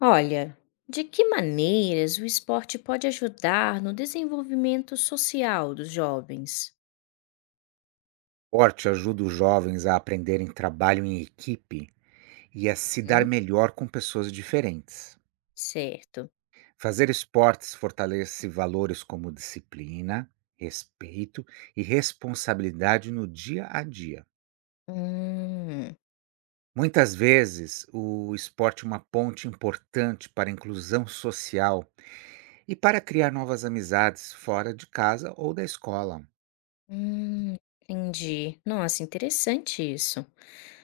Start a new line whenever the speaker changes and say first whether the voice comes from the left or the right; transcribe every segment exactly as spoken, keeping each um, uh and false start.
left: Olha, de que maneiras o esporte pode ajudar no desenvolvimento social dos jovens?
right: Esporte ajuda os jovens a aprenderem trabalho em equipe e a se dar
left: Hum,
right: melhor com pessoas diferentes.
left: certo.
right: Fazer esportes fortalece valores como disciplina, respeito e responsabilidade no dia a dia.
left: Hum,
right: Muitas vezes, o esporte é uma ponte importante para a inclusão social e para criar novas amizades fora de casa ou da escola.
left: hum, entendi. Nossa, interessante isso.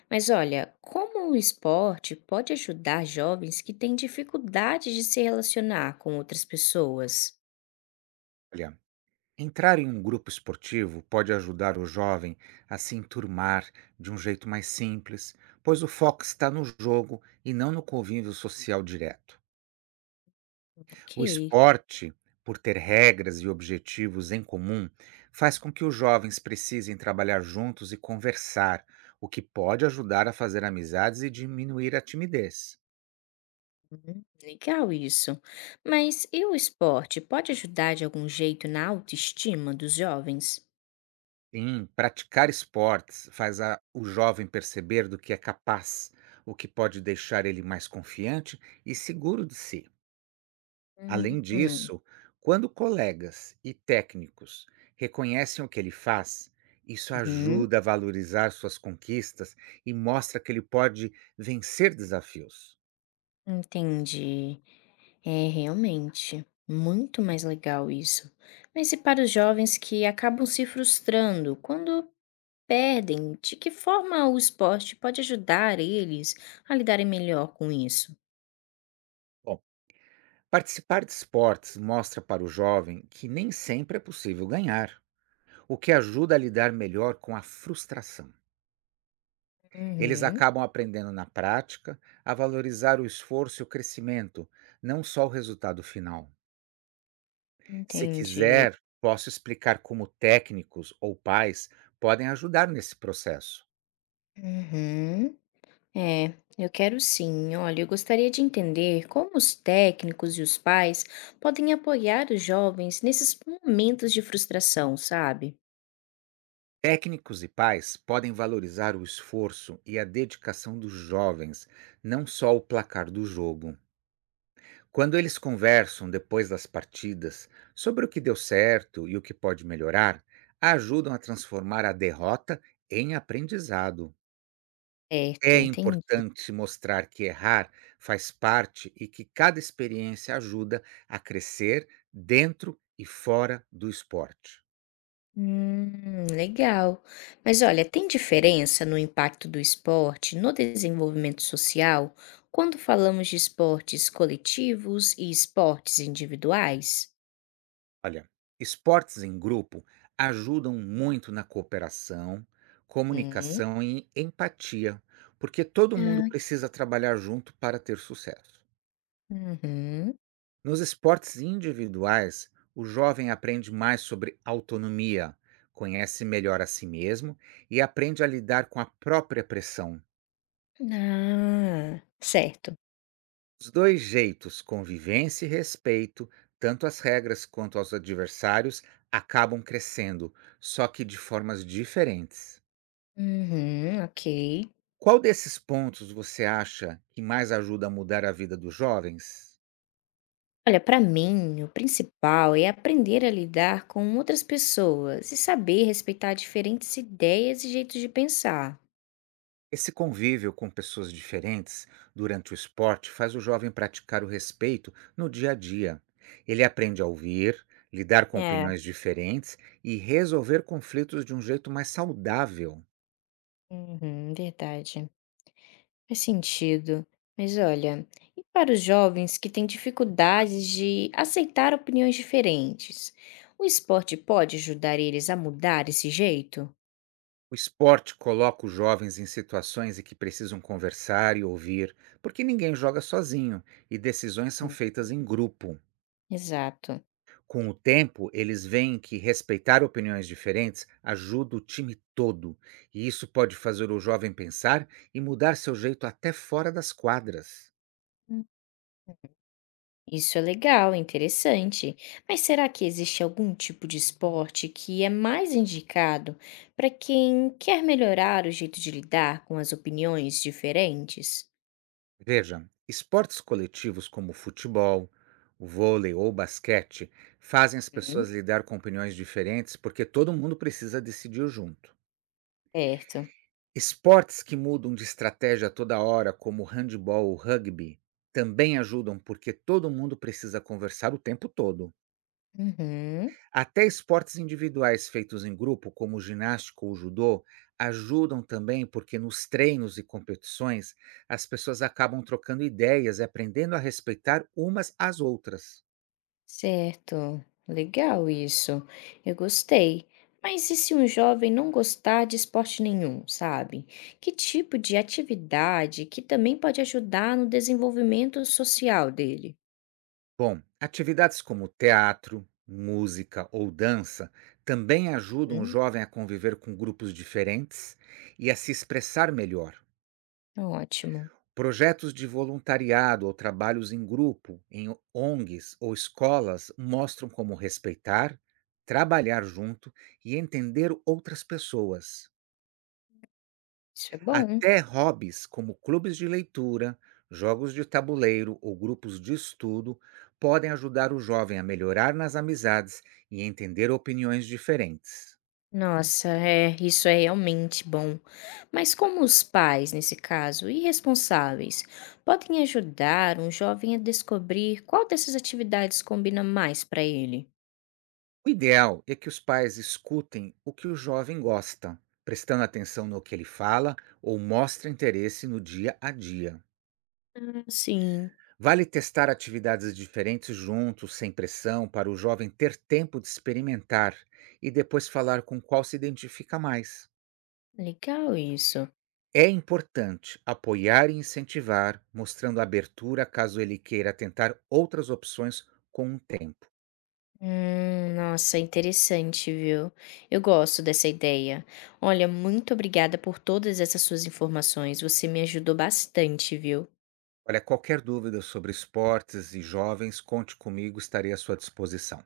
left: Mas olha, como o esporte pode ajudar jovens que têm dificuldade de se relacionar com outras pessoas?
right: Olha, entrar em um grupo esportivo pode ajudar o jovem a se enturmar de um jeito mais simples, pois o foco está no jogo e não no convívio social direto. O
left: Ok,
right: esporte, por ter regras e objetivos em comum, faz com que os jovens precisem trabalhar juntos e conversar, o que pode ajudar a fazer amizades e diminuir a timidez.
left: hum, legal isso. Mas e o esporte pode ajudar de algum jeito na autoestima dos jovens?
right: Sim, praticar esportes faz a- o jovem perceber do que é capaz, o que pode deixar ele mais confiante e seguro de si.
left: Hum.
right: Além disso, quando colegas e técnicos reconhecem o que ele faz, isso
left: Uhum,
right: ajuda a valorizar suas conquistas e mostra que ele pode vencer desafios.
left: entendi. É realmente muito mais legal isso. Mas e para os jovens que acabam se frustrando quando perdem, de que forma o esporte pode ajudar eles a lidarem melhor com isso?
right: Bom, participar de esportes mostra para o jovem que nem sempre é possível ganhar, o que ajuda a lidar melhor com a frustração. Eles
left: Uhum,
right: acabam aprendendo na prática a valorizar o esforço e o crescimento, não só o resultado final. Se
left: entendi.
right: quiser, posso explicar como técnicos ou pais podem ajudar nesse processo.
left: Uhum. É, eu quero sim. Olha, eu gostaria de entender como os técnicos e os pais podem apoiar os jovens nesses momentos de frustração, sabe?
right: Técnicos e pais podem valorizar o esforço e a dedicação dos jovens, não só o placar do jogo. Quando eles conversam depois das partidas sobre o que deu certo e o que pode melhorar, ajudam a transformar a derrota em aprendizado.
left: Certo,
right: É
left: entendi.
right: importante mostrar que errar faz parte e que cada experiência ajuda a crescer dentro e fora do esporte.
left: Hum, legal. Mas olha, tem diferença no impacto do esporte no desenvolvimento social quando falamos de esportes coletivos e esportes individuais?
right: Olha, esportes em grupo ajudam muito na cooperação,
left: Uhum.
right: comunicação e empatia, porque todo mundo
left: Ah,
right: precisa trabalhar junto para ter sucesso.
left: uhum.
right: Nos esportes individuais, o jovem aprende mais sobre autonomia, conhece melhor a si mesmo e aprende a lidar com a própria pressão.
left: Ah, certo.
right: Os dois jeitos, convivência e respeito, tanto as regras quanto aos adversários, acabam crescendo, só que de formas diferentes.
left: Uhum, ok.
right: Qual desses pontos você acha que mais ajuda a mudar a vida dos jovens?
left: Olha, para mim, o principal é aprender a lidar com outras pessoas e saber respeitar diferentes ideias e jeitos de pensar.
right: Esse convívio com pessoas diferentes durante o esporte faz o jovem praticar o respeito no dia a dia. Ele aprende a ouvir, lidar com
left: É,
right: opiniões diferentes e resolver conflitos de um jeito mais saudável.
left: uhum, verdade. Faz sentido. Mas olha, e para os jovens que têm dificuldades de aceitar opiniões diferentes, o esporte pode ajudar eles a mudar esse jeito?
right: O esporte coloca os jovens em situações em que precisam conversar e ouvir, porque ninguém joga sozinho e decisões são
left: Hum.
right: feitas em grupo.
left: Exato.
right: Com o tempo, eles veem que respeitar opiniões diferentes ajuda o time todo, e isso pode fazer o jovem pensar e mudar seu jeito até fora das quadras.
left: Hum. Isso é legal, é interessante. Mas será que existe algum tipo de esporte que é mais indicado para quem quer melhorar o jeito de lidar com as opiniões diferentes?
right: Veja, esportes coletivos como o futebol, o vôlei ou o basquete fazem as
left: Hum.
right: pessoas lidar com opiniões diferentes porque todo mundo precisa decidir junto.
left: Certo.
right: Esportes que mudam de estratégia toda hora, como o handebol ou rugby, também ajudam porque todo mundo precisa conversar o tempo todo.
left: Uhum.
right: Até esportes individuais feitos em grupo, como ginástica ou judô, ajudam também porque nos treinos e competições as pessoas acabam trocando ideias e aprendendo a respeitar umas às outras.
left: Certo, legal isso. Eu gostei. Mas e se um jovem não gostar de esporte nenhum, sabe? Que tipo de atividade que também pode ajudar no desenvolvimento social dele?
right: Bom, atividades como teatro, música ou dança também ajudam o
left: Hum,
right: jovem a conviver com grupos diferentes e a se expressar melhor.
left: ótimo.
right: Projetos de voluntariado ou trabalhos em grupo, em O N Gs ou escolas, mostram como respeitar, trabalhar junto e entender outras pessoas.
left: Isso é bom.
right: Até hobbies como clubes de leitura, jogos de tabuleiro ou grupos de estudo podem ajudar o jovem a melhorar nas amizades e entender opiniões diferentes.
left: Nossa, é, isso é realmente bom. Mas como os pais, nesse caso, e responsáveis, podem ajudar um jovem a descobrir qual dessas atividades combina mais para ele?
right: O ideal é que os pais escutem o que o jovem gosta, prestando atenção no que ele fala ou mostra interesse no dia a dia.
left: Ah, sim.
right: Vale testar atividades diferentes juntos, sem pressão, para o jovem ter tempo de experimentar e depois falar com qual se identifica mais.
left: Legal isso.
right: É importante apoiar e incentivar, mostrando abertura caso ele queira tentar outras opções com o tempo.
left: Hum, nossa, interessante, viu? Eu gosto dessa ideia. Olha, muito obrigada por todas essas suas informações. Você me ajudou bastante, viu?
right: Olha, qualquer dúvida sobre esportes e jovens, conte comigo, estarei à sua disposição.